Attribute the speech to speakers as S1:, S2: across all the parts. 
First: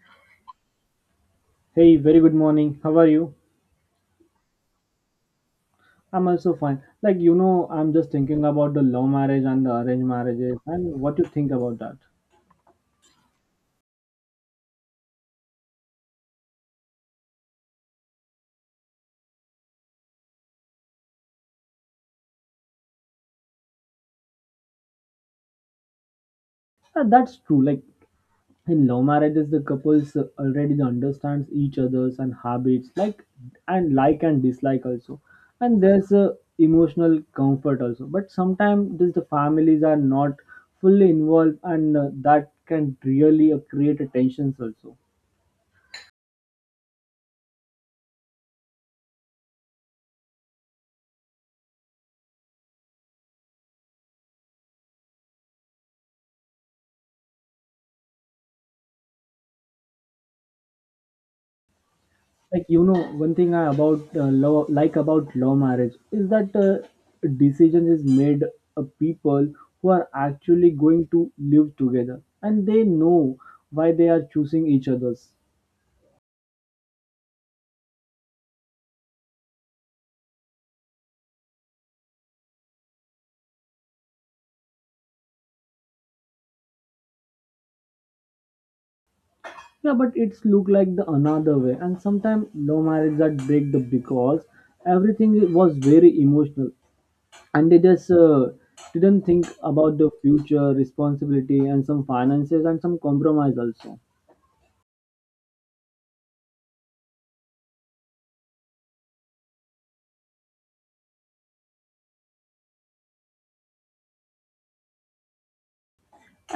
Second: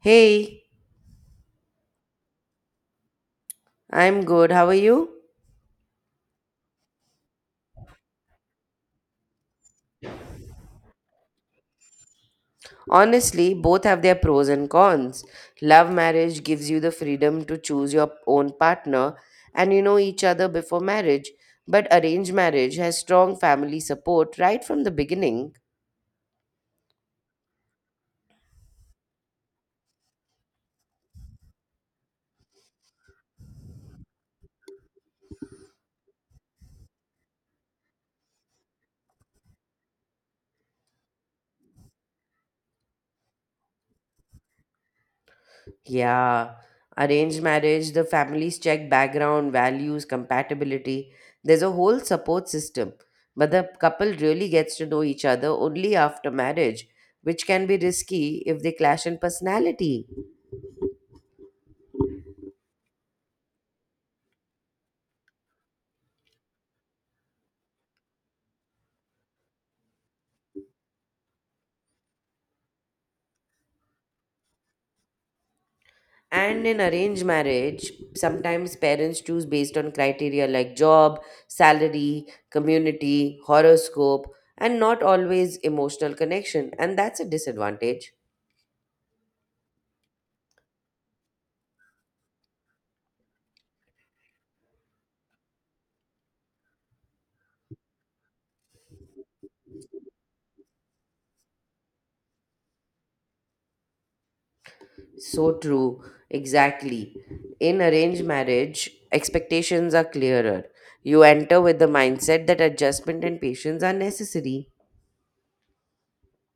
S1: Hey,
S2: Hey, very good morning. How are you?
S1: I'm good. How are you?
S2: I'm also fine. Like, I'm just thinking about the love marriage and the arranged marriages and what you think about that.
S1: Honestly, both have their pros and cons. Love marriage gives you the freedom to choose your own partner and you know each other before marriage, but arranged marriage has strong family support right from the beginning.
S2: That's true. Like, in love marriages, the couples already understands each other's and habits, like and dislike also. And there's a emotional comfort also. But sometimes this, the families are not fully involved and that can really create a tensions also.
S1: Yeah, arranged marriage, the families check background, values, compatibility. There's a whole support system, but the couple really gets to know each other only after marriage, which can be risky if they clash in personality.
S2: Like one thing I about law like about law marriage is that decision is made people who are actually going to live together and they know why they are choosing each other's.
S1: And in arranged marriage, sometimes parents choose based on criteria like job, salary, community, horoscope, and not always emotional connection. And that's a disadvantage.
S2: Yeah, but it's look like the another way, and sometimes law marriage that break the because everything was very emotional and they just didn't think about the future responsibility and some finances and some compromise also.
S1: So true. Exactly. In arranged marriage, expectations are clearer. You enter with the mindset that adjustment and patience are necessary.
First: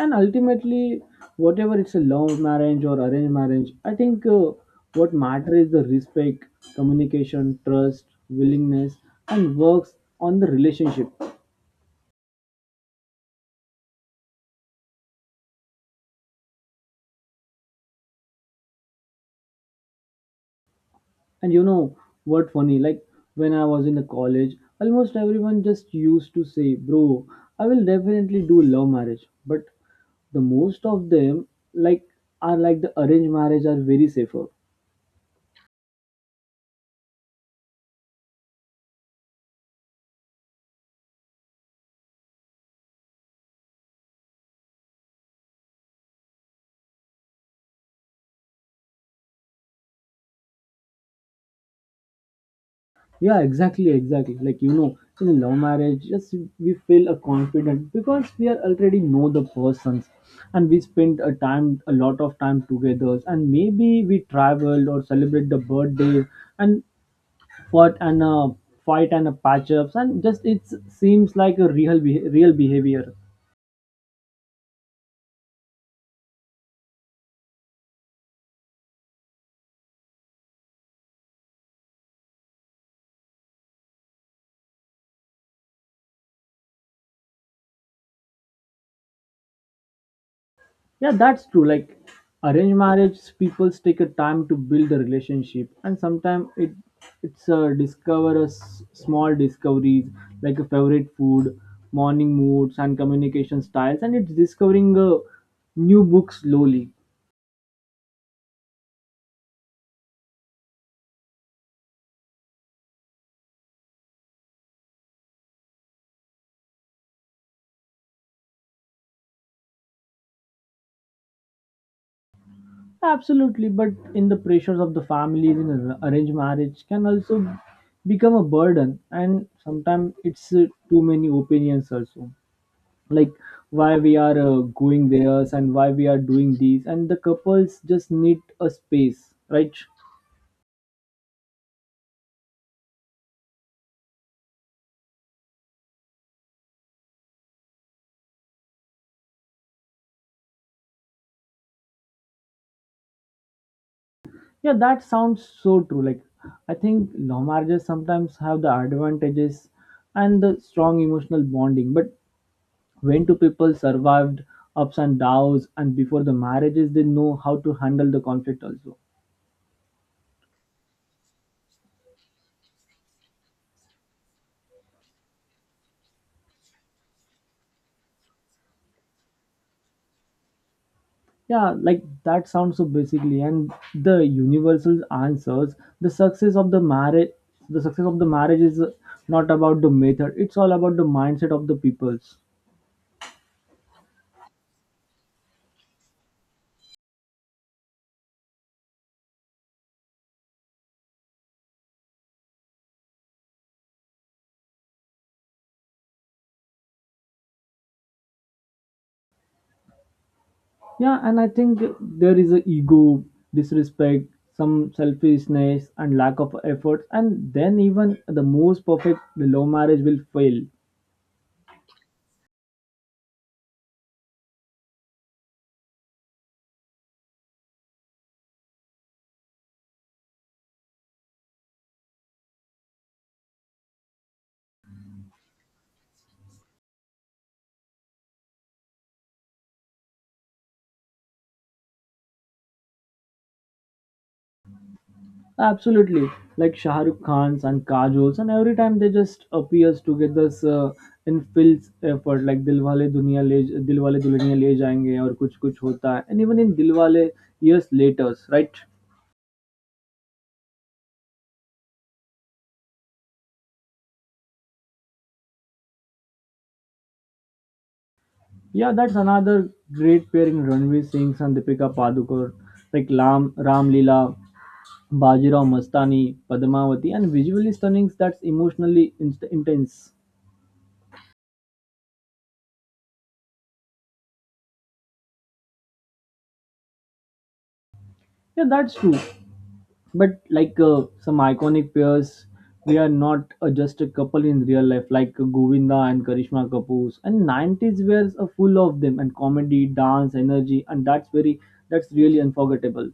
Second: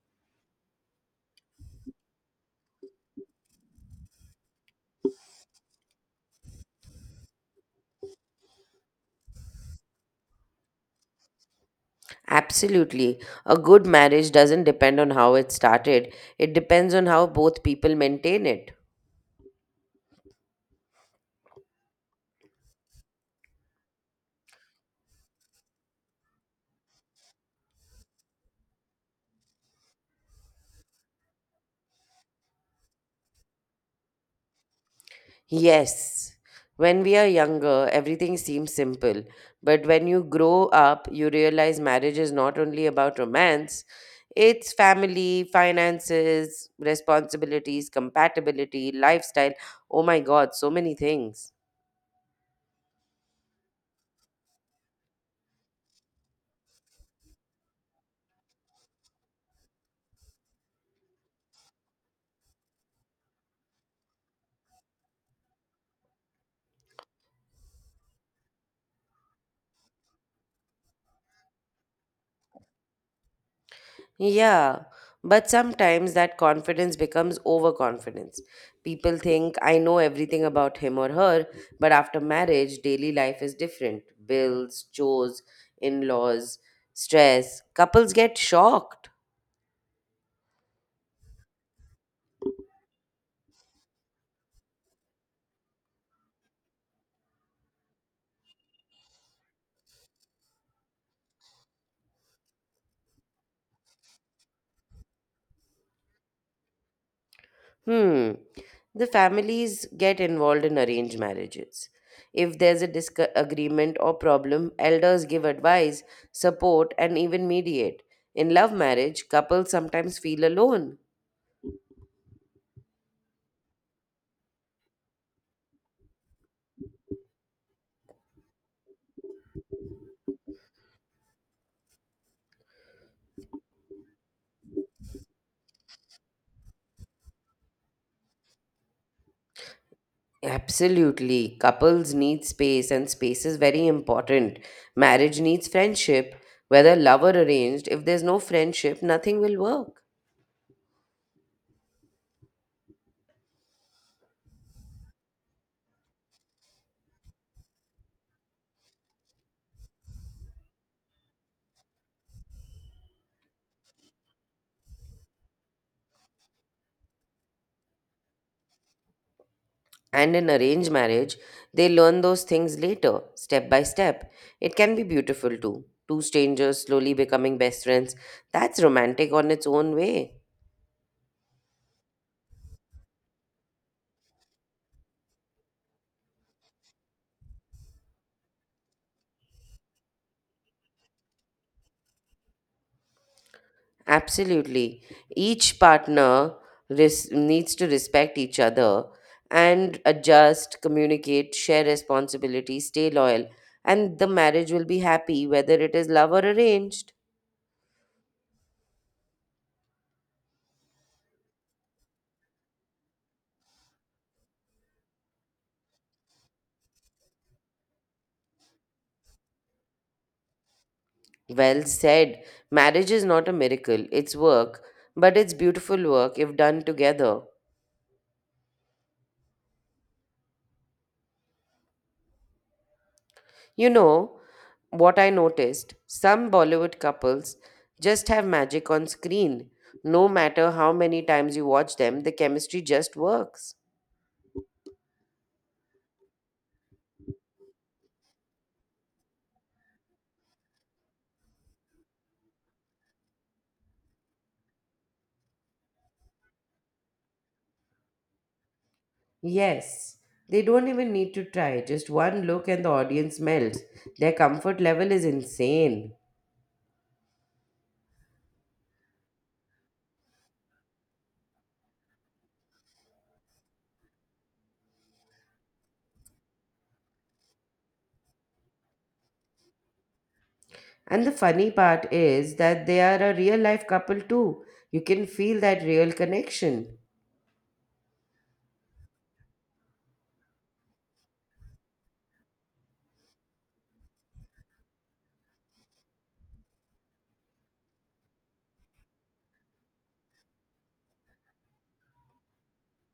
S2: And ultimately whatever it's a love marriage or arranged marriage, I think what matter is the respect, communication, trust, willingness, and works on the relationship.
S1: Absolutely. A good marriage doesn't depend on how it started, it depends on how both people maintain it.
S2: And what funny, like when I was in the college, almost everyone just used to say bro, I will definitely do love marriage, but the most of them, like, are like the arranged marriage are very safer.
S1: Yes. When we are younger, everything seems simple. But when you grow up, you realize marriage is not only about romance, it's family, finances, responsibilities, compatibility, lifestyle. Oh my God, so many things.
S2: Yeah, exactly, like in a love marriage, yes, we feel a confident because we are already know the persons, and we spend a time a lot of time together, and maybe we travel or celebrate the birthday and what and fight and a patch ups, and just it seems like a real behavior.
S1: Yeah, but sometimes that confidence becomes overconfidence. People think, I know everything about him or her, but after marriage, daily life is different. Bills, chores, in laws, stress. Couples get shocked.
S2: Yeah, that's true. Like arranged marriage, people take a time to build the relationship, and sometimes it's a discover a small discoveries like a favorite food, morning moods, and communication styles, and it's discovering a new book slowly.
S1: Hmm. The families get involved in arranged marriages. If there's a disagreement or problem, elders give advice, support, and even mediate. In love marriage, couples sometimes feel alone.
S2: Absolutely, but in the pressures of the families in an arranged marriage can also become a burden, and sometimes it's too many opinions also. Like why we are going there and why we are doing these, and the couples just need a space, right?
S1: Absolutely. Couples need space, and space is very important. Marriage needs friendship, whether love or arranged. If there's no friendship, nothing will work.
S2: Yeah, that sounds so true. Like I think love marriages sometimes have the advantages and the strong emotional bonding, but when two people survived ups and downs, and before the marriages they know how to handle the conflict also.
S1: And in arranged marriage, they learn those things later, step by step. It can be beautiful too. Two strangers slowly becoming best friends. That's romantic on its own way.
S2: Yeah, like that sounds so basically, and the universal answers, the success of the marriage, the success of the marriage is not about the method. It's all about the mindset of the peoples.
S1: Absolutely. Each partner needs to respect each other and adjust, communicate, share responsibility, stay loyal, and the marriage will be happy whether it is love or arranged.
S2: Yeah, and I think there is a ego, disrespect, some selfishness, and lack of effort. And then even the most perfect the love marriage will fail.
S1: Well said. Marriage is not a miracle, it's work, but it's beautiful work if done together. You know, what I noticed, some Bollywood couples just have magic on screen. No matter how many times you watch them, the chemistry just works.
S2: Absolutely. Like Shah Rukh Khan's and Kajal's, and every time they just appears together in Phil's effort, like Dilwale Dulhaniya Le Jayenge or Kuch Kuch Hota Hai, and even in Dilwale years later, right?
S1: Yes, they don't even need to try. Just one look and the audience melts. Their comfort level is insane.
S2: Yeah, that's another great pairing Ranveer Singh and Deepika Padukone, like Ram Leela, Bajirao Mastani, Padmavati, and visually stunning that's emotionally intense.
S1: And the funny part is that they are a real life couple too. You can feel that real connection.
S2: Yeah, that's true. But like some iconic pairs we are not just a couple in real life, like Govinda and Karishma Kapoor, and 90s were full of them, and comedy dance energy, and that's really unforgettable.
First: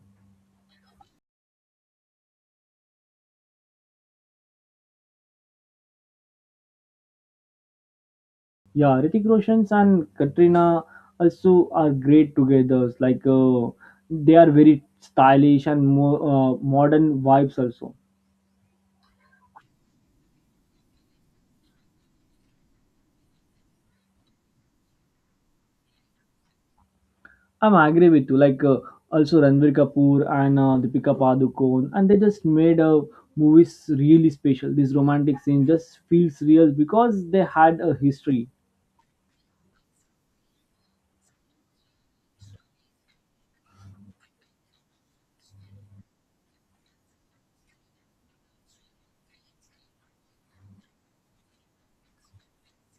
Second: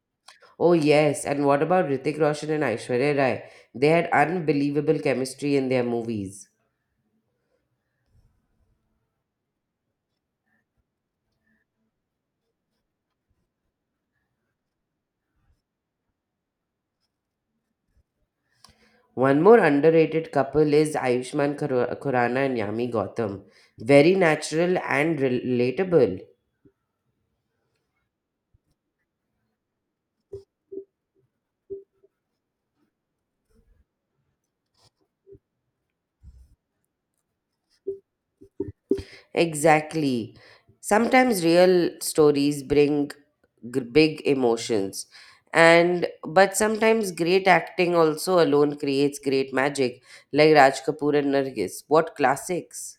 S1: Oh, yes, and what about Ritik Roshan and Aishwarya Rai? They had unbelievable chemistry in their movies.
S2: Yeah, Ritik Roshan's and Katrina also are great together, like they are very stylish and more modern vibes also.
S1: One more underrated couple is Ayushmann Khur- Khurrana and Yami Gautam. Very natural and relatable.
S2: I'm agree with you. Like also Ranveer Kapoor and Deepika Padukone, and they just made movies really special. This romantic scene just feels real because they had a history.
S1: Exactly. Sometimes real stories bring big emotions. And but sometimes great acting also alone creates great magic, like Raj Kapoor and Nargis. What classics!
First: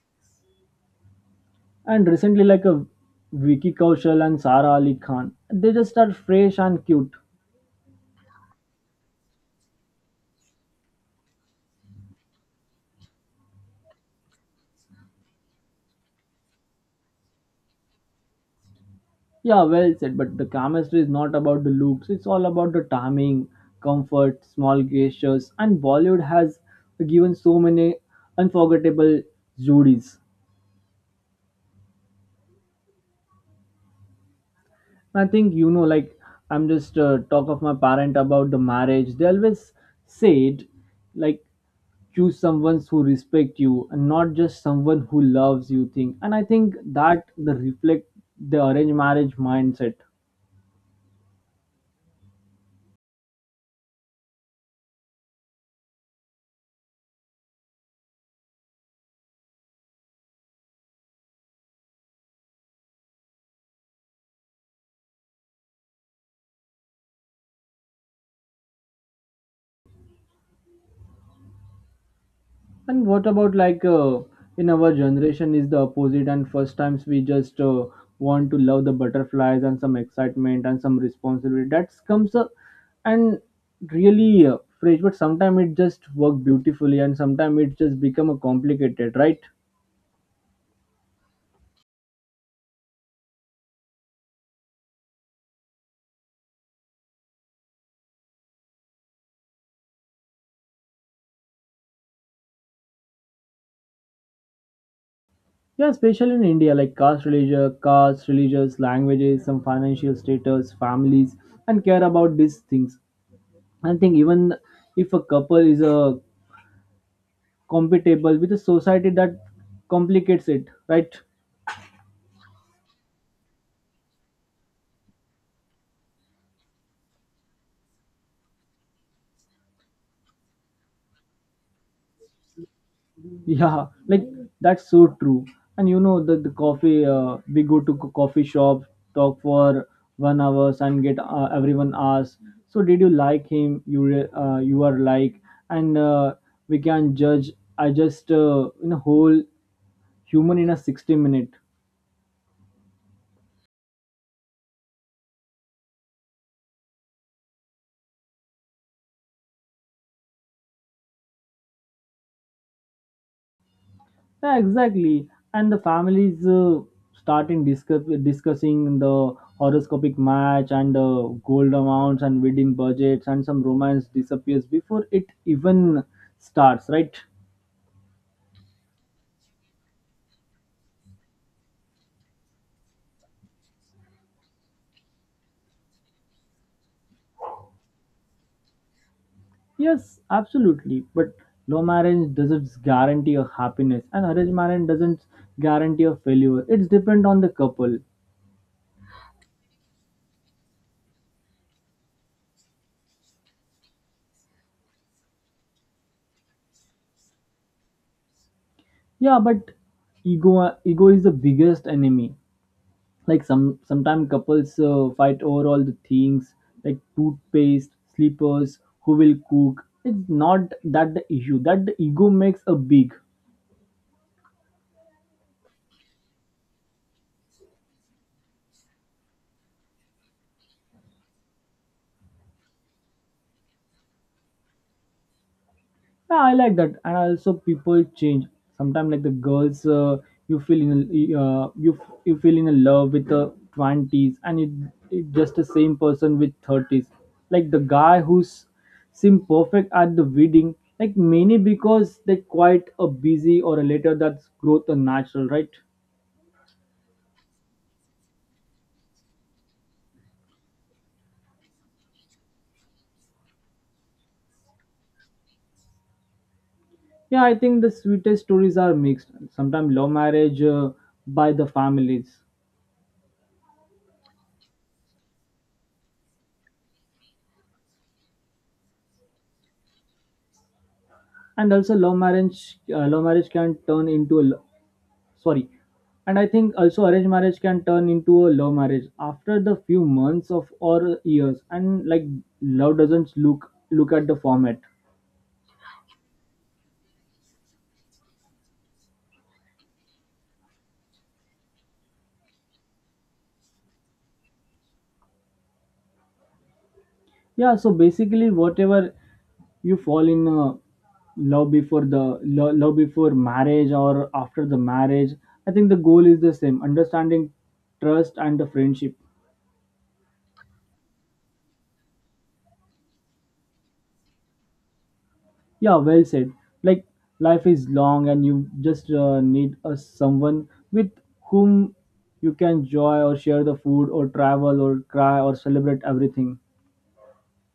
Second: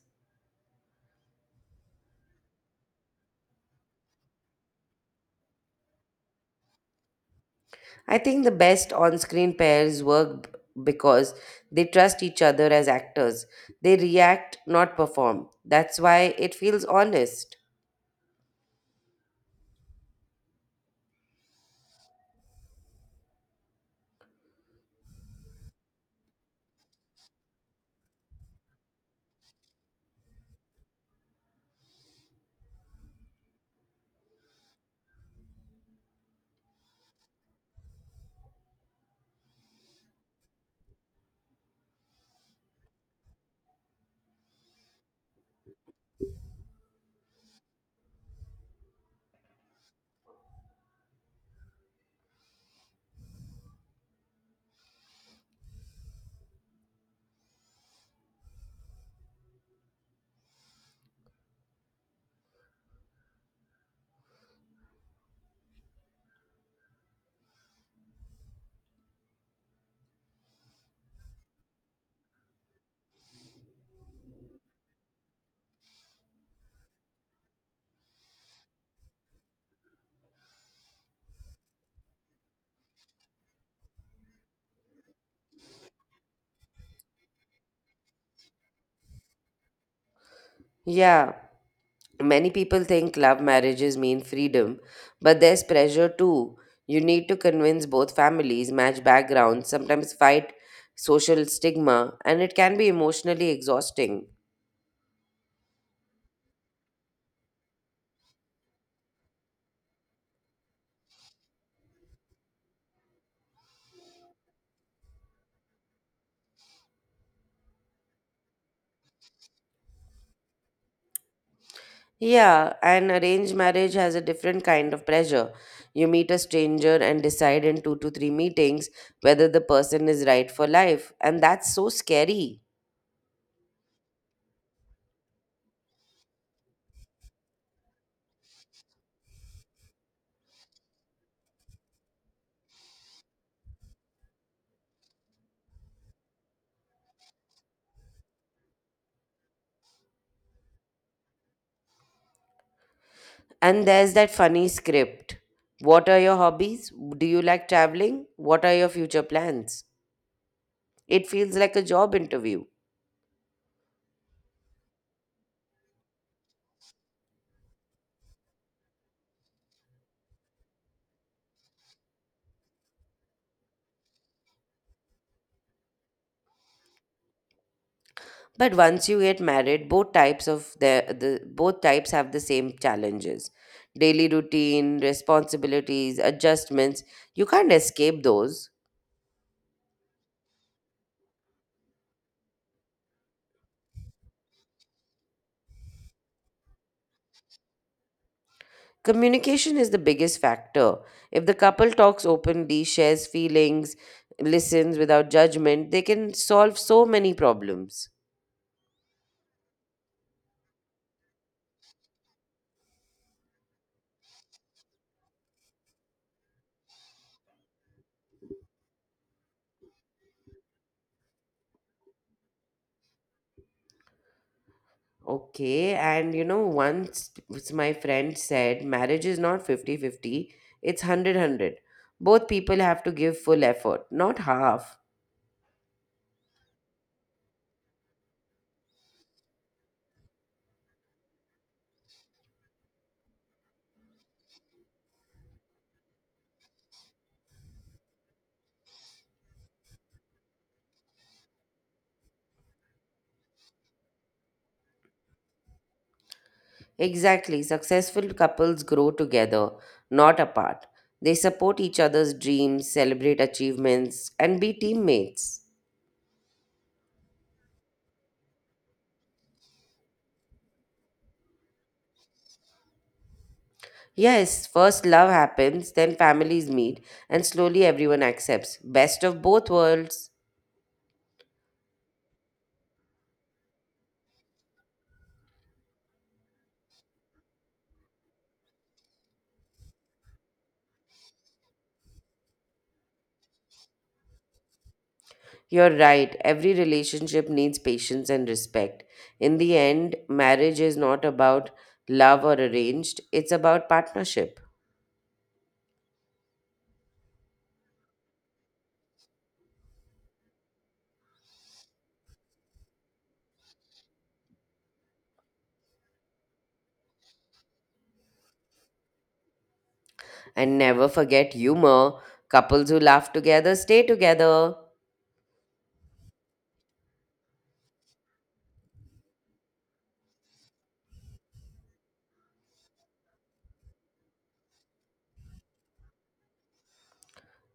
S2: And recently, like a Vicky Kaushal and Sara Ali Khan, they just are fresh and cute.
S1: I think the best on screen pairs work because they trust each other as actors. They react, not perform. That's why it feels honest.
S2: Yeah, well said. But the chemistry is not about the looks. It's all about the timing, comfort, small gestures, and Bollywood has given so many unforgettable Zudis. I think like I'm just talk of my parent about the marriage. They always said, like, choose someone who respect you and not just someone who loves you. Thing, and I think that the reflect the arranged marriage mindset. And what about like in our generation is the opposite, and first times we just want to love the butterflies and some excitement and some responsibility that comes up and really fresh. But sometimes it just work beautifully, and sometimes it just become a complicated, right?
S1: Yeah. Many people think love marriages mean freedom, but there's pressure too. You need to convince both families, match backgrounds, sometimes fight social stigma, and it can be emotionally exhausting.
S2: Yeah, especially in India, like caste, religion, caste, religious, languages, some financial status, families, and care about these things. I think even if a couple is a compatible with a society, that complicates it, right?
S1: Yeah, and arranged marriage has a different kind of pressure. You meet a stranger and decide in two to three meetings whether the person is right for life, and that's so scary.
S2: Yeah, like that's so true. And you know the coffee, we go to coffee shop, talk for 1 hours, and get everyone asks, so did you like him, you you are like, and we can judge I just in a whole human in a 60 minute.
S1: And there's that funny script. What are your hobbies? Do you like traveling? What are your future plans? It feels like a job interview.
S2: Yeah, exactly. And the families starting discussing the horoscopic match, and gold amounts and wedding budgets, and some romance disappears before it even starts, right?
S1: But once you get married, both types of the both types have the same challenges. Daily routine, responsibilities, adjustments. You can't escape those.
S2: Yes, absolutely. But love marriage doesn't guarantee a happiness, and arranged marriage doesn't guarantee a failure. It's depend on the couple.
S1: Communication is the biggest factor. If the couple talks openly, shares feelings, listens without judgment, they can solve so many problems.
S2: Yeah, but ego is the biggest enemy. Like sometimes couples fight over all the things, like toothpaste, slippers, who will cook. It's not that the issue, that the ego makes a big.
S1: Okay, and you know, once my friend said marriage is not fifty-fifty; it's hundred-hundred. Both people have to give full effort, not half.
S2: Yeah, I like that. And also people change sometimes, like the girls you feel in uh, you you feel in love with the 20s, and it just the same person with 30s, like the guy who's seem perfect at the wedding, like many because they quite a busy or a later, that's growth and natural, right?
S1: Exactly, successful couples grow together, not apart. They support each other's dreams, celebrate achievements, and be teammates.
S2: Yeah, I think the sweetest stories are mixed. Sometimes love marriage by the families,
S1: Yes, first love happens, then families meet, and slowly everyone accepts. Best of both worlds.
S2: and also love marriage. Love marriage can turn into a sorry, and I think also arranged marriage can turn into a love marriage after the few months of or years, and like love doesn't look at the format.
S1: You're right. Every relationship needs patience and respect. In the end, marriage is not about love or arranged, it's about partnership.
S2: Yeah, so basically, whatever you fall in love before marriage or after the marriage, I think the goal is the same: understanding, trust, and the friendship.
S1: And never forget humor. Couples who laugh together stay together.
S2: Yeah, well said. Like life is long, and you just need a someone with whom you can enjoy or share the food or travel or cry or celebrate everything.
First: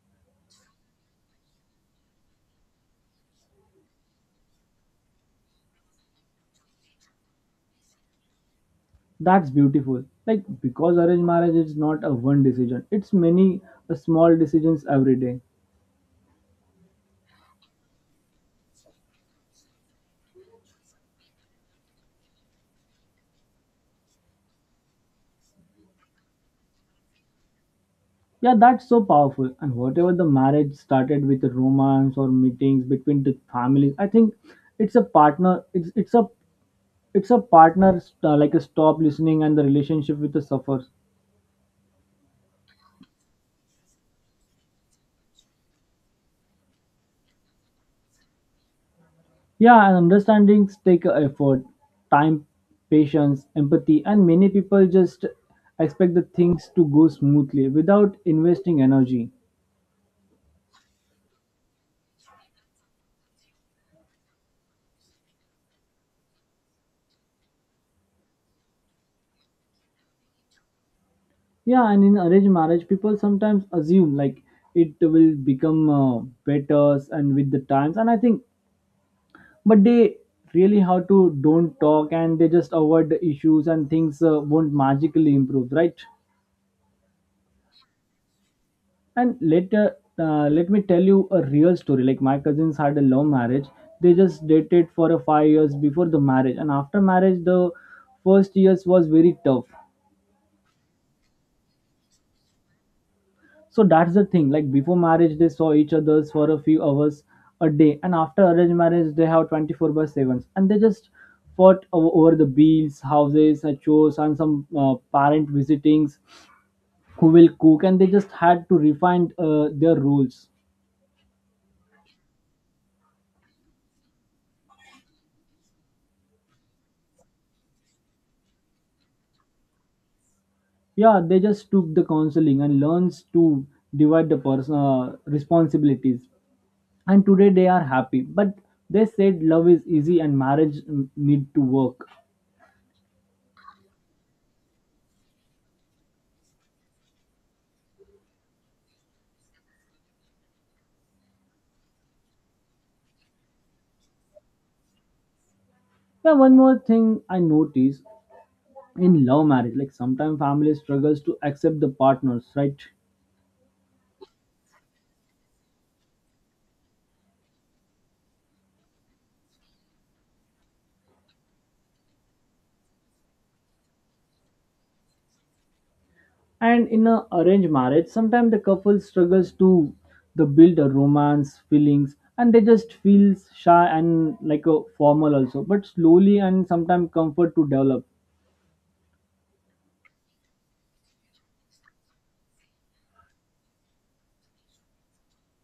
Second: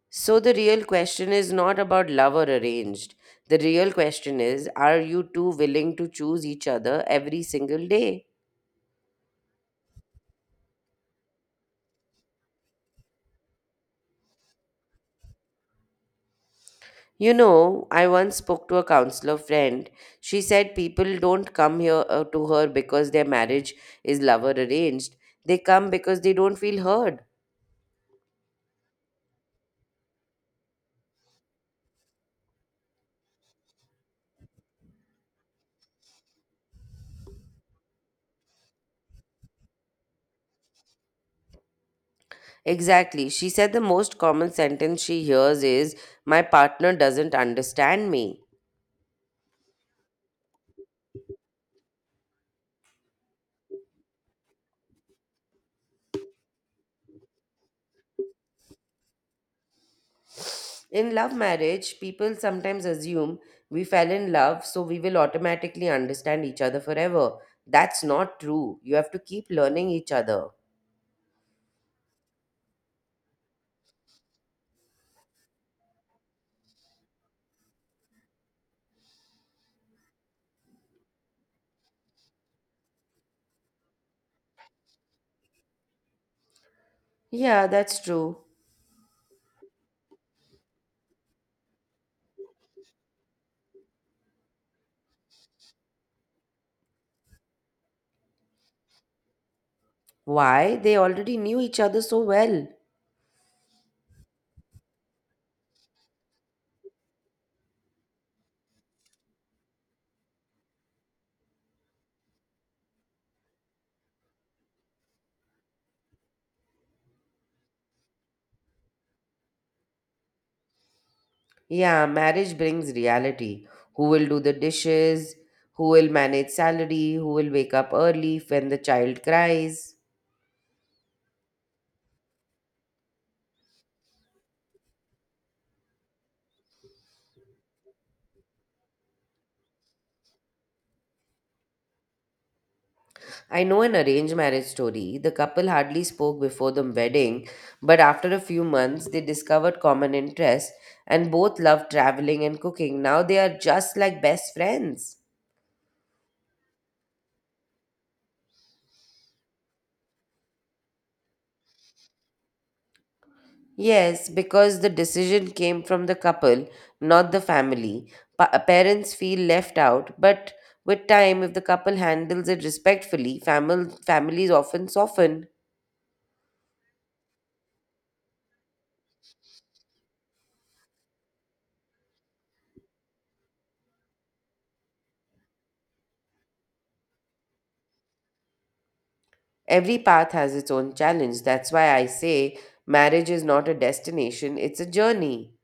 S1: So the real question is not about love or arranged. The real question is are you two willing to choose each other every single day?
S2: That's beautiful. Like because arranged marriage is not a one decision; it's many small decisions every day.
S1: You know, I once spoke to a counselor friend. She said people don't come here to her because their marriage is lover arranged. They come because they don't feel heard.
S2: Yeah, that's so powerful. And whatever the marriage started with a romance or meetings between the families, I think it's a partner. It's a like a stop listening, and the relationship with the suffers.
S1: Exactly. She said the most common sentence she hears is, My partner doesn't understand me.
S2: Yeah, and understandings take a effort, time, patience, empathy, and many people just expect the things to go smoothly without investing energy.
S1: In love marriage, people sometimes assume we fell in love, so we will automatically understand each other forever. That's not true. You have to keep learning each other.
S2: Yeah, and in arranged marriage, people sometimes assume like it will become better and with the times, and I think but they really have to don't talk, and they just avoid the issues, and things won't magically improve, right?
S1: Yeah, that's true.
S2: And later let me tell you a real story. Like my cousins had a love marriage. They just dated for a 5 years before the marriage, and after marriage the first years was very tough.
S1: Why? They already knew each other so well.
S2: So that's the thing. Like before marriage, they saw each other's for a few hours a day, and after arranged marriage, they have 24/7s, and they just fought over the bills, houses, and chores, and some parent visitings, who will cook, and they just had to refine their rules.
S1: Yeah, marriage brings reality. Who will do the dishes? Who will manage salary? Who will wake up early when the child cries?
S2: Yeah, they just took the counseling and learns to divide the personal responsibilities. And today they are happy, but they said love is easy and marriage, need to work.
S1: I know an arranged marriage story. The couple hardly spoke before the wedding, but after a few months, they discovered common interests and both loved traveling and cooking. Now they are just like best friends.
S2: Yeah, one more thing I noticed in love marriage, like sometimes family struggles to accept the partners, right?
S1: Yes, because the decision came from the couple, not the family. Parents feel left out, but with time, if the couple handles it respectfully, families often soften.
S2: And in a arranged marriage sometimes the couple struggles to the build a romance feelings and they just feel shy and like a formal also, but slowly and sometimes comfort to develop.
S1: Every path has its own challenge. That's why I say marriage is not a destination, it's a journey.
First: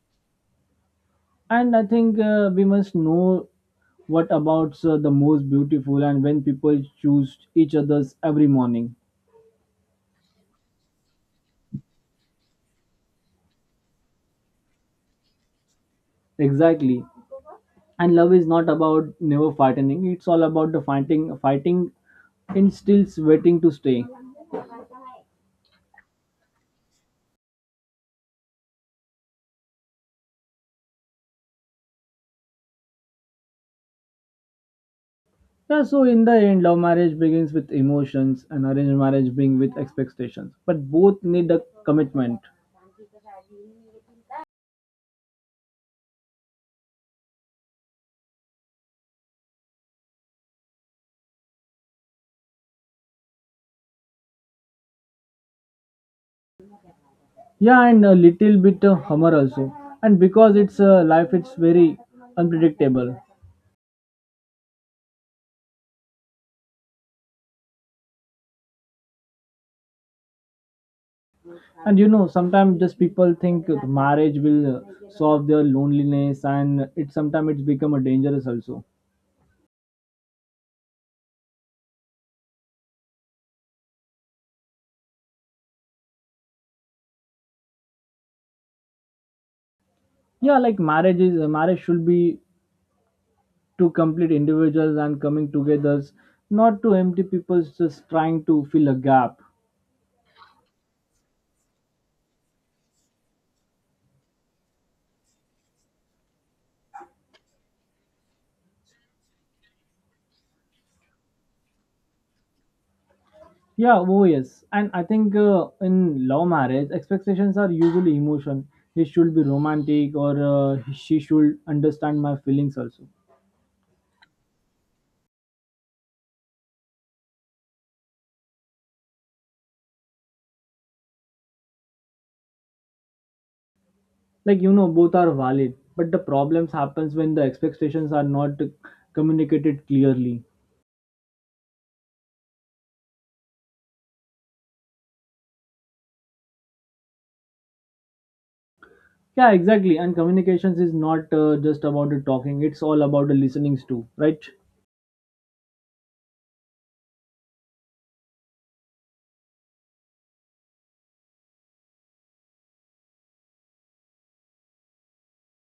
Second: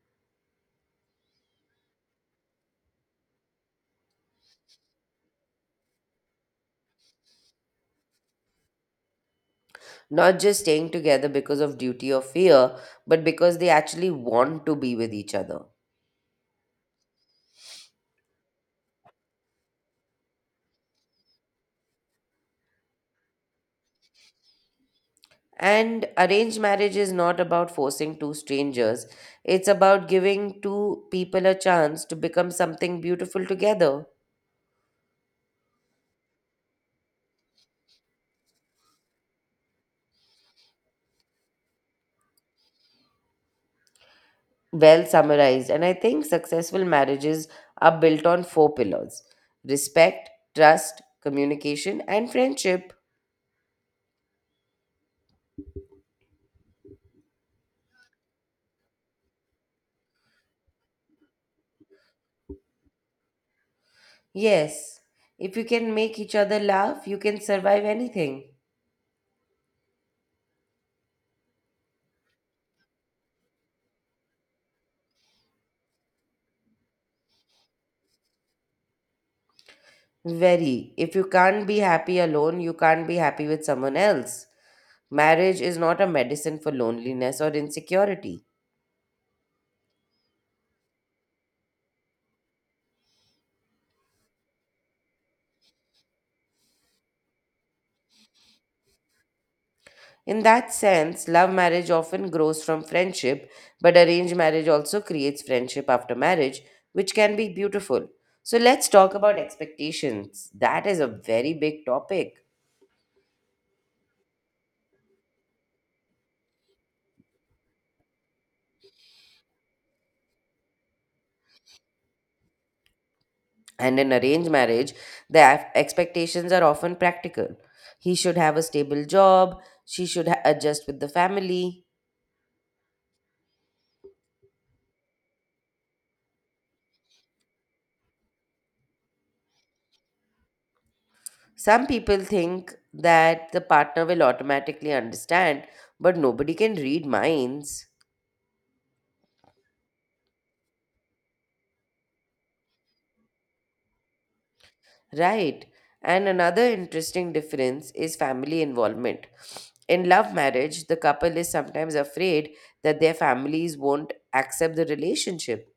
S2: And I think we must know what about the most beautiful and when people choose each others every morning.
S1: Not just staying together because of duty or fear, but because they actually want to be with each other.
S2: Exactly, and love is not about never fighting, it's all about the fighting instills waiting to stay.
S1: And arranged marriage is not about forcing two strangers, it's about giving two people a chance to become something beautiful together.
S2: Yeah, so in the end love marriage begins with emotions and arranged marriage begins with expectations, but both need a commitment.
S1: Well summarized, and I think successful marriages are built on four pillars respect, trust, communication, and friendship.
S2: Yeah, and a little bit of humor also, and because it's life, it's very unpredictable.
S1: Yes, if you can make each other laugh, you can survive anything.
S2: And you know sometimes just people think marriage will solve their loneliness, and it sometimes it's become a dangerous also.
S1: Very. If you can't be happy alone, you can't be happy with someone else. Marriage is not a medicine for loneliness or insecurity.
S2: Yeah, like marriage should be to complete individuals and coming together, not to empty people just trying to fill a gap.
S1: In that sense, love marriage often grows from friendship, but arranged marriage also creates friendship after marriage, which can be beautiful. So let's talk about expectations. That is a very big topic.
S2: Yeah, oh yes. And I think in love marriage, expectations are usually emotion. He should be romantic, or she should understand my feelings also.
S1: And in arranged marriage, the expectations are often practical. He should have a stable job, she should adjust with the family.
S2: Like you know, both are valid, but the problems happens when the expectations are not communicated clearly.
S1: Some people think that the partner will automatically understand, but nobody can read minds.
S2: Yeah, exactly. And communications is not just about the talking; it's all about the listenings too, right?
S1: Right. And another interesting difference is family involvement. In love marriage, the couple is sometimes afraid that their families won't accept the relationship.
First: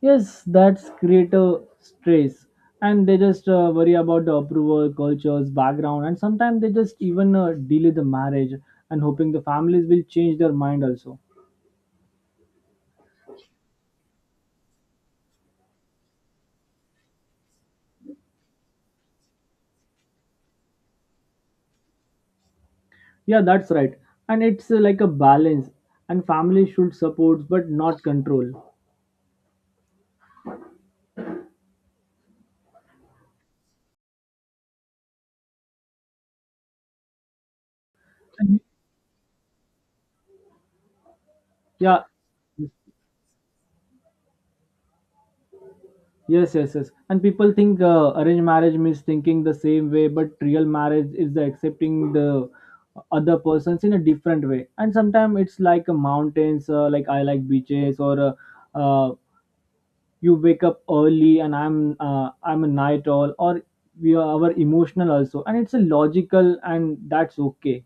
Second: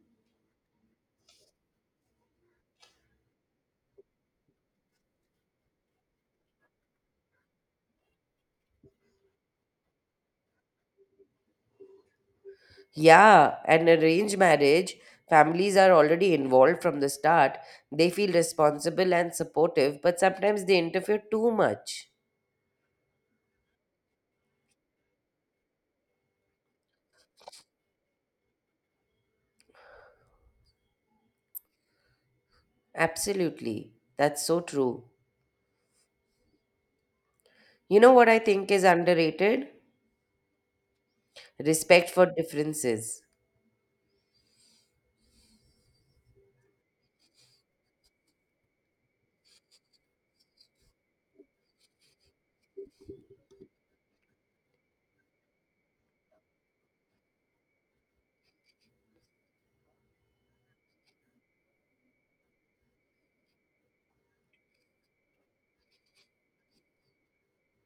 S2: Yes, that's creative stress. And they just worry about the approval, cultures, background, and sometimes they just even delay the marriage and hoping the families will change their mind also.
S1: Yeah, and arranged marriage, families are already involved from the start. They feel responsible and supportive, but sometimes they interfere too much.
S2: Yeah, that's right. And it's like a balance, and family should support but not control.
S1: Absolutely. That's so true. You know what I
S2: Mhm.
S1: think is underrated?
S2: Yeah.
S1: Respect for differences.
S2: Yes, yes, yes. And people think arranged marriage means thinking the same way, but real marriage is the accepting the other persons in a different way. And sometimes it's like a mountains, like I like beaches, or uh, uh, you wake up early and I'm a night owl, or we are our emotional also, and it's a logical, and that's okay.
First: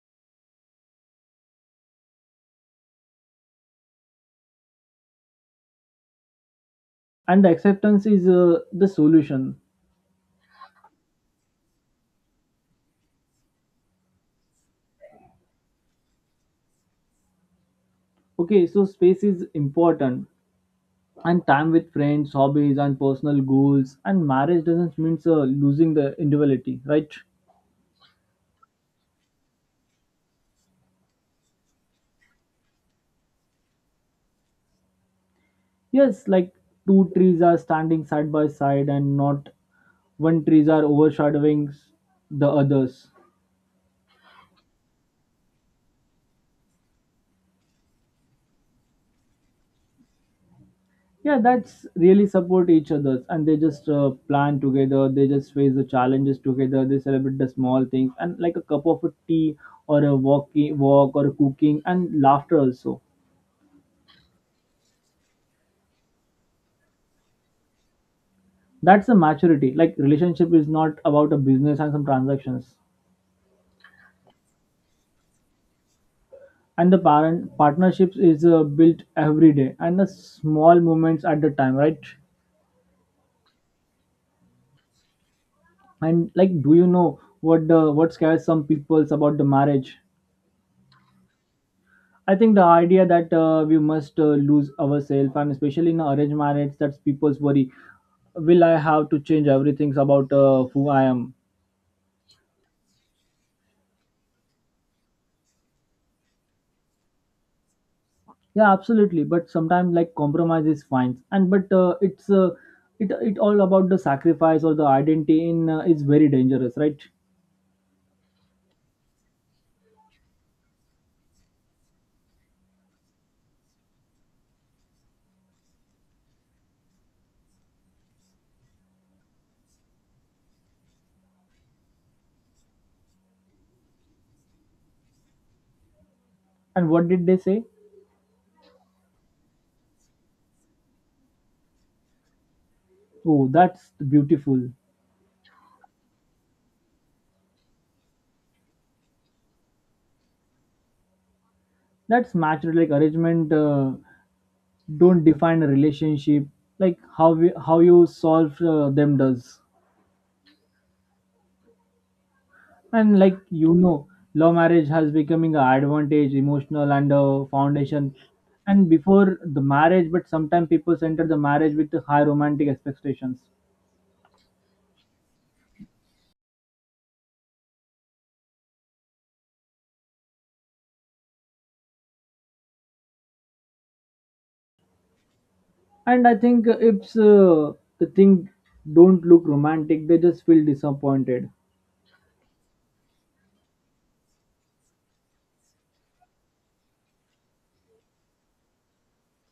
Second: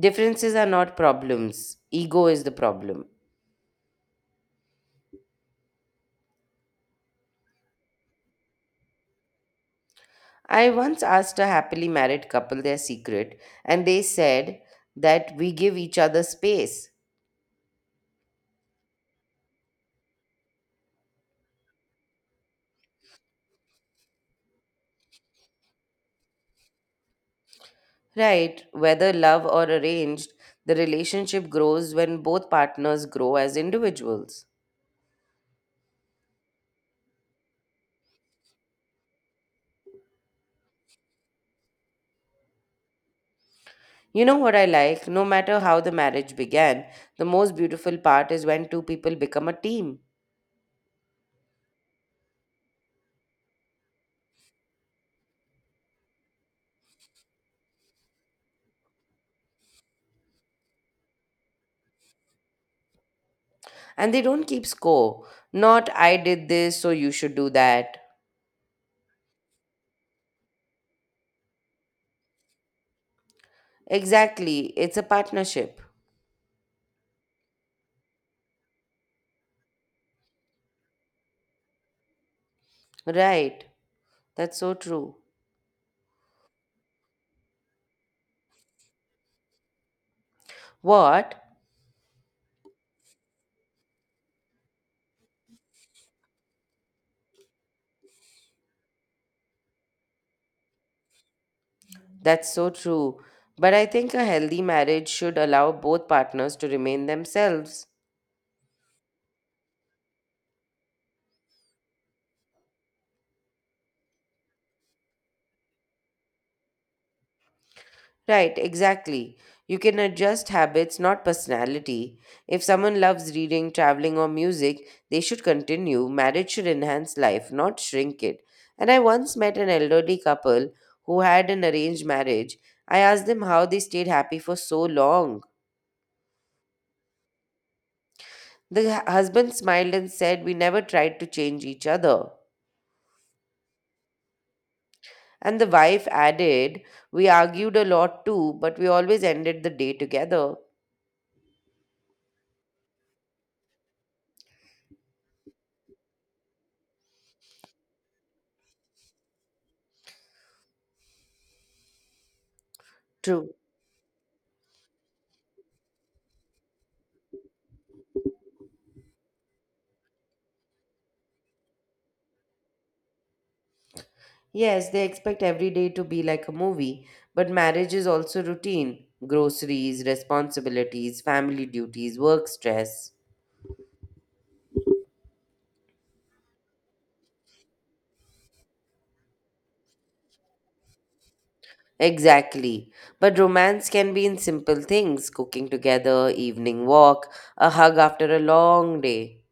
S1: Differences are not problems. Ego is the problem.
S2: And the acceptance is the solution.
S1: I once asked a happily married couple their secret, and they said that we give each other space.
S2: Okay, so space is important and time with friends, hobbies, and personal goals. And marriage doesn't mean losing the individuality, right?
S1: Right, whether love or arranged, the relationship grows when both partners grow as individuals.
S2: Yes, like two trees are standing side by side, and not one trees are overshadowing the others.
S1: You know what I like? No matter how the marriage began, the most beautiful part is when two people become a team
S2: Yeah, that's really support each other, and they just plan together. They just face the challenges together. They celebrate the small things, and like a cup of a tea or a walk or a cooking and laughter also.
S1: and they don't keep score. Not I did this, so you should do that.
S2: That's the maturity, like relationship is not about a business and some transactions.
S1: Exactly, it's a partnership.
S2: And the parent partnerships is built every day and the small moments at the time, right?
S1: Right. That's so true.
S2: And like do you know what the what scares some peoples about the marriage?
S1: What?
S2: I think the idea that we must lose ourselves, and especially in arranged marriage that's people's worry. Will I have to change everything about who I am?
S1: That's so true. But I think a healthy marriage should allow both partners to remain themselves.
S2: Yeah, absolutely, but sometimes like compromise is fine, and but it all about the sacrifice or the identity in is very dangerous, right?
S1: Right, exactly. You can adjust habits, not personality. If someone loves reading, traveling, or music, they should continue. Marriage should enhance life, not shrink it. And I once met an elderly couple who had an arranged marriage. I asked them how they stayed happy for so long.
S2: And what did they say?
S1: The husband smiled and said, We never tried to change each other.
S2: Oh, that's beautiful.
S1: And the wife added, We argued a lot too, but we always ended the day together.
S2: That's matched, like arrangement don't define a relationship, like how you solve them does. And like
S1: True.
S2: you know, love marriage has becoming an advantage, emotional and a foundation. And before the marriage, but sometimes people enter the marriage with the high romantic expectations.
S1: Yes, they expect every day to be like a movie, but marriage is also routine groceries, responsibilities, family duties, work stress.
S2: And I think it's the thing don't look romantic, they just feel disappointed.
S1: Exactly. But romance can be in simple things cooking together, evening walk, a hug after a long day.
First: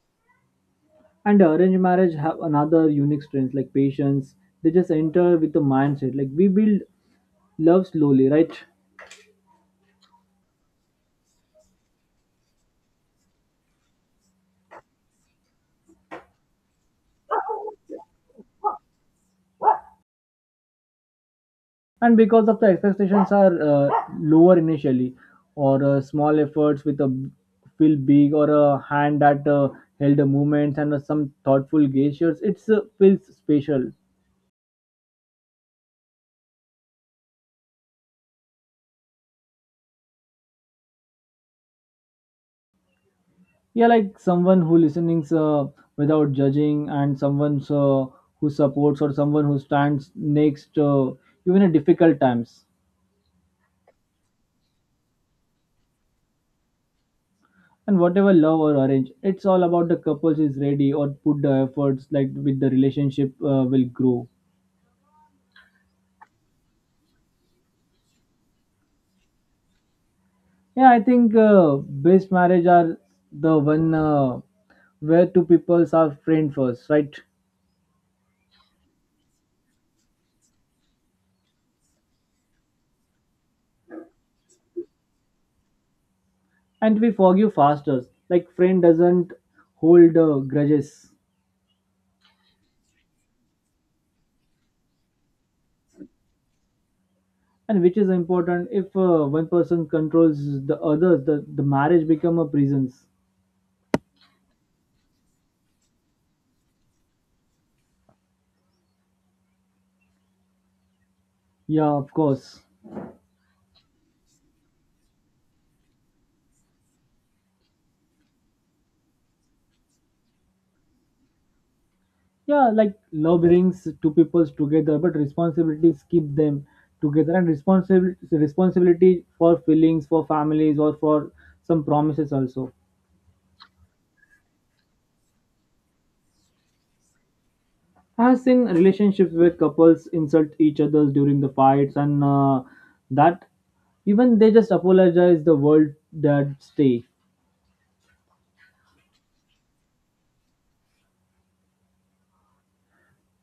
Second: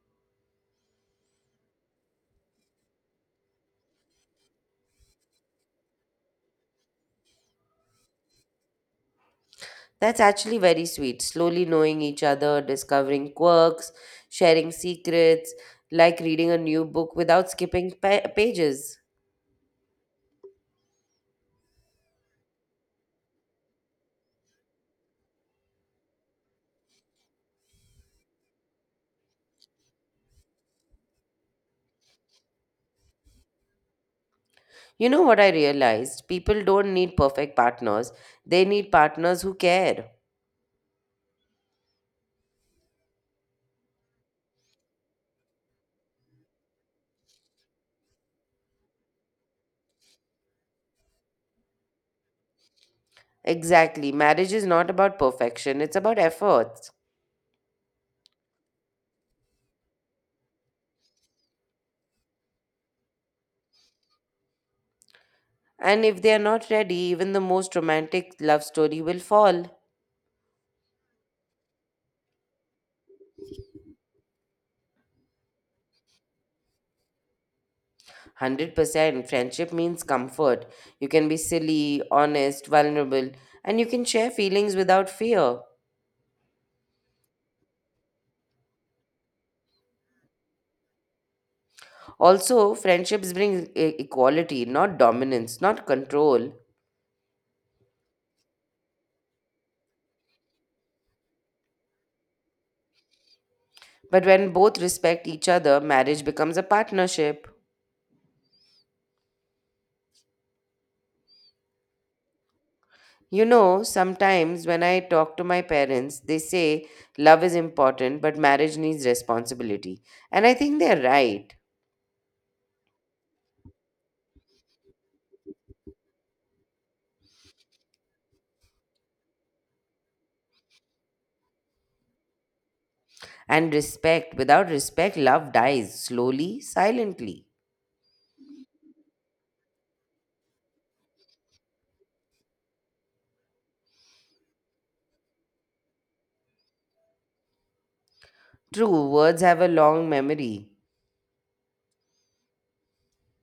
S2: And arranged marriage have another unique strength like patience. They just enter with the mindset like we build love slowly, right?
S1: That's actually very sweet. Slowly knowing each other, discovering quirks, sharing secrets, like reading a new book without skipping pages.
S2: And because of the expectations are lower initially, or small efforts with feel big, or a hand that held the movements, and some thoughtful gestures, it's feels special.
S1: You know what I realized? People don't need perfect partners, they need partners who care.
S2: Yeah, like someone who listenings without judging, and someone who supports, or someone who stands next even in difficult times.
S1: Exactly. Marriage is not about perfection, it's about efforts.
S2: And whatever love or arrange, it's all about the couples is ready or put the efforts, like with the relationship will grow.
S1: And if they are not ready, even the most romantic love story will fall.
S2: Yeah, I think best marriage are the one where two peoples are friend first, right?
S1: 100%. Friendship means comfort. You can be silly, honest, vulnerable, and you can share feelings without fear.
S2: And we forgive faster. Like friend doesn't hold grudges,
S1: Also, friendships bring equality, not dominance, not control.
S2: and which is important. If one person controls the other, the marriage become a prisons.
S1: But when both respect each other, marriage becomes a partnership.
S2: Yeah, of course.
S1: You know, sometimes when I talk to my parents, they say love is important, but marriage needs responsibility. And I think they're right.
S2: Yeah, like love brings two peoples together, but responsibilities keep them together. And responsibility for feelings, for families, or for some promises also.
S1: And respect, without respect, love dies slowly, silently.
S2: I have seen relationships where couples insult each other during the fights, and that even they just apologize the world that stay.
S1: True, words have a long memory.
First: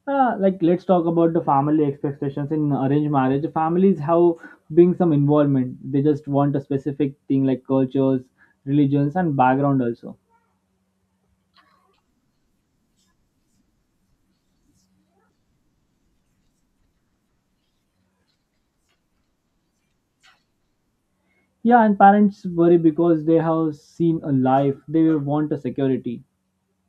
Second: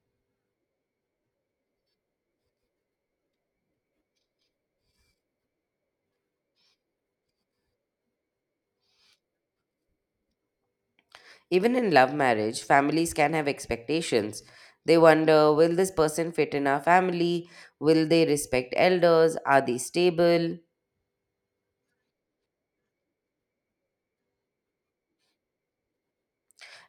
S2: Like let's talk about the family expectations in arranged marriage. Families have being some involvement. They just want a specific thing like cultures, religions, and background also.
S1: Even in love marriage, families can have expectations. They wonder will this person fit in our family? Will they respect elders? Are they stable?
S2: Yeah, and parents worry because they have seen a life. They want a security.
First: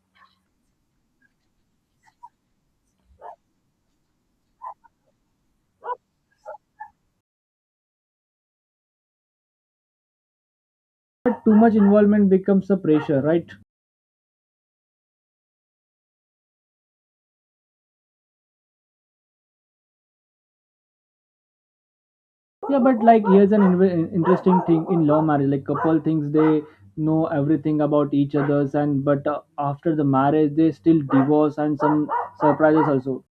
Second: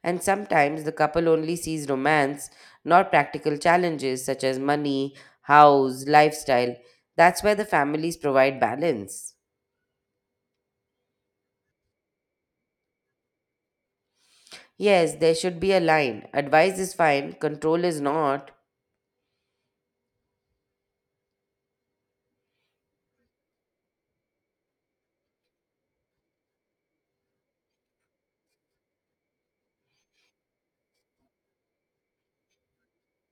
S1: And sometimes the couple only sees romance, not practical challenges such as money, house, lifestyle. That's where the families provide balance.
S2: But too much involvement becomes a pressure, right?
S1: Yes, there should be a line. Advice is fine, control is not.
S2: Yeah, but like here's an interesting thing in law marriage. Like couple thinks they know everything about each other's, and but after the marriage they still divorce and some surprises also.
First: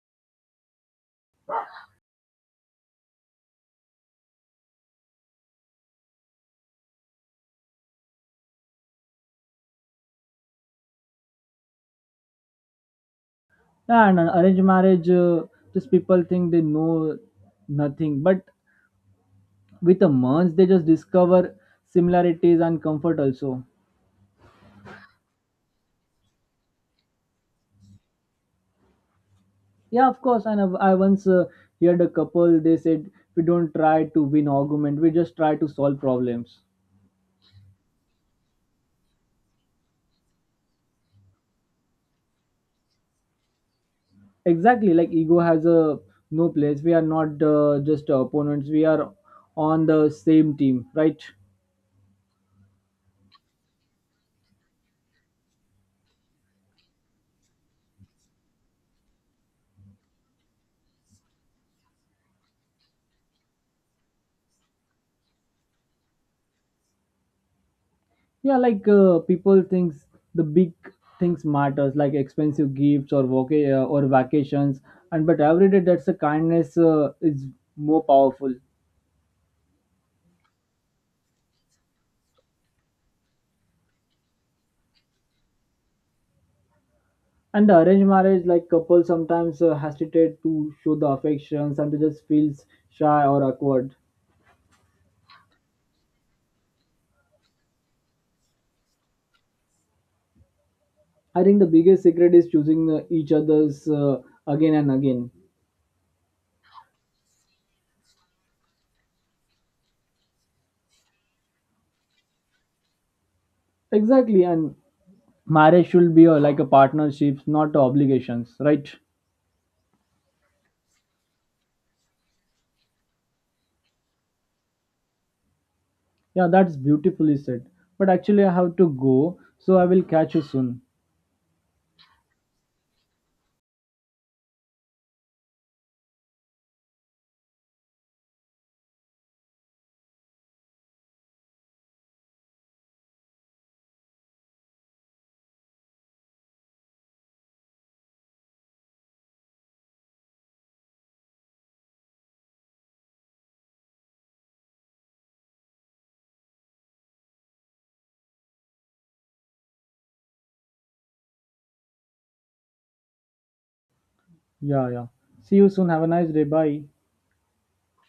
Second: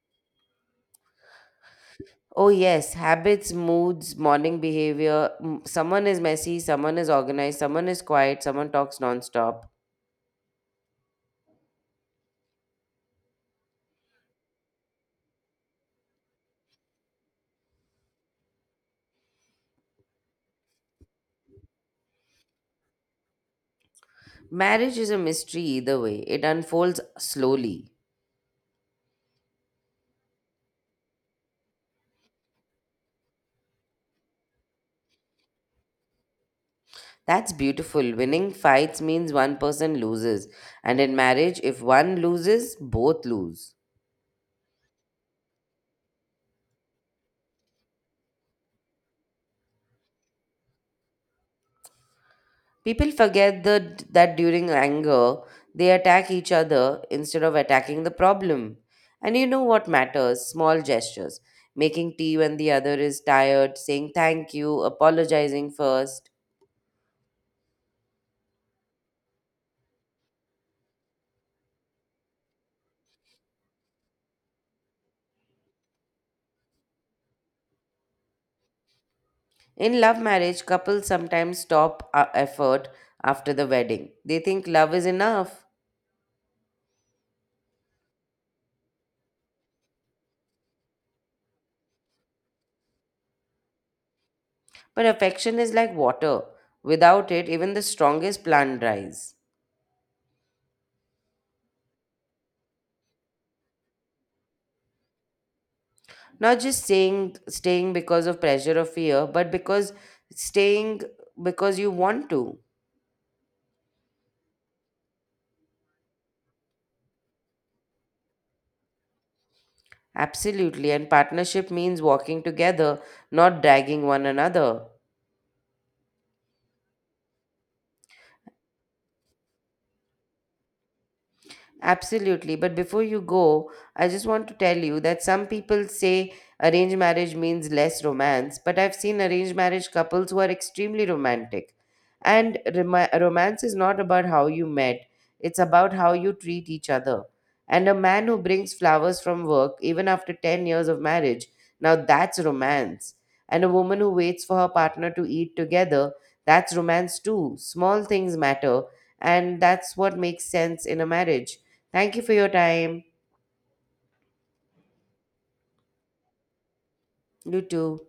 S1: Oh, yes. Habits, moods, morning behavior. Someone is messy, someone is organized, someone is quiet, someone talks nonstop.
S2: Yeah, and an arranged marriage, just people think they know nothing, but with the months they just discover similarities and comfort also.
S1: Marriage is a mystery either way, it unfolds slowly.
S2: Yeah, of course. And I once heard a couple they said we don't try to win argument, we just try to solve problems.
S1: That's beautiful. Winning fights means one person loses. And in marriage, if one loses, both lose.
S2: Exactly, like ego has a no place, we are not just opponents, we are on the same team, right?
S1: People forget that during anger, they attack each other instead of attacking the problem. And you know what matters? Small gestures. Making tea when the other is tired, saying thank you, apologizing first.
S2: Yeah, like people thinks the big things matters, like expensive gifts or or vacations, and but every day that's a kindness is more powerful.
S1: In love marriage, couples sometimes stop effort after the wedding. They think love is enough.
S2: And the arranged marriage, like couple sometimes hesitate to show the affections, and they just feels shy or awkward.
S1: But affection is like water. Without it, even the strongest plant dries.
S2: I think the biggest secret is choosing each other's again and again.
S1: Not just saying staying because of pressure or fear, but because staying because you want to.
S2: Exactly, and marriage should be a, like a partnership, not obligations, right?
S1: Absolutely, and partnership means walking together, not dragging one another.
S2: Yeah, that's beautifully said, but actually I have to go, so I will catch you soon.
S1: Absolutely. But before you go, I just want to tell you that some people say arranged marriage means less romance, but I've seen arranged marriage couples who are extremely romantic. And romance is not about how you met, it's about how you treat each other. And a man who brings flowers from work, even after 10 years of marriage, now that's romance. And a woman who waits for her partner to eat together, that's romance too. Small things matter, and that's what makes sense in a marriage. Thank you for your time.
S2: Yeah, yeah, see you soon, have a nice day, bye.
S1: You too.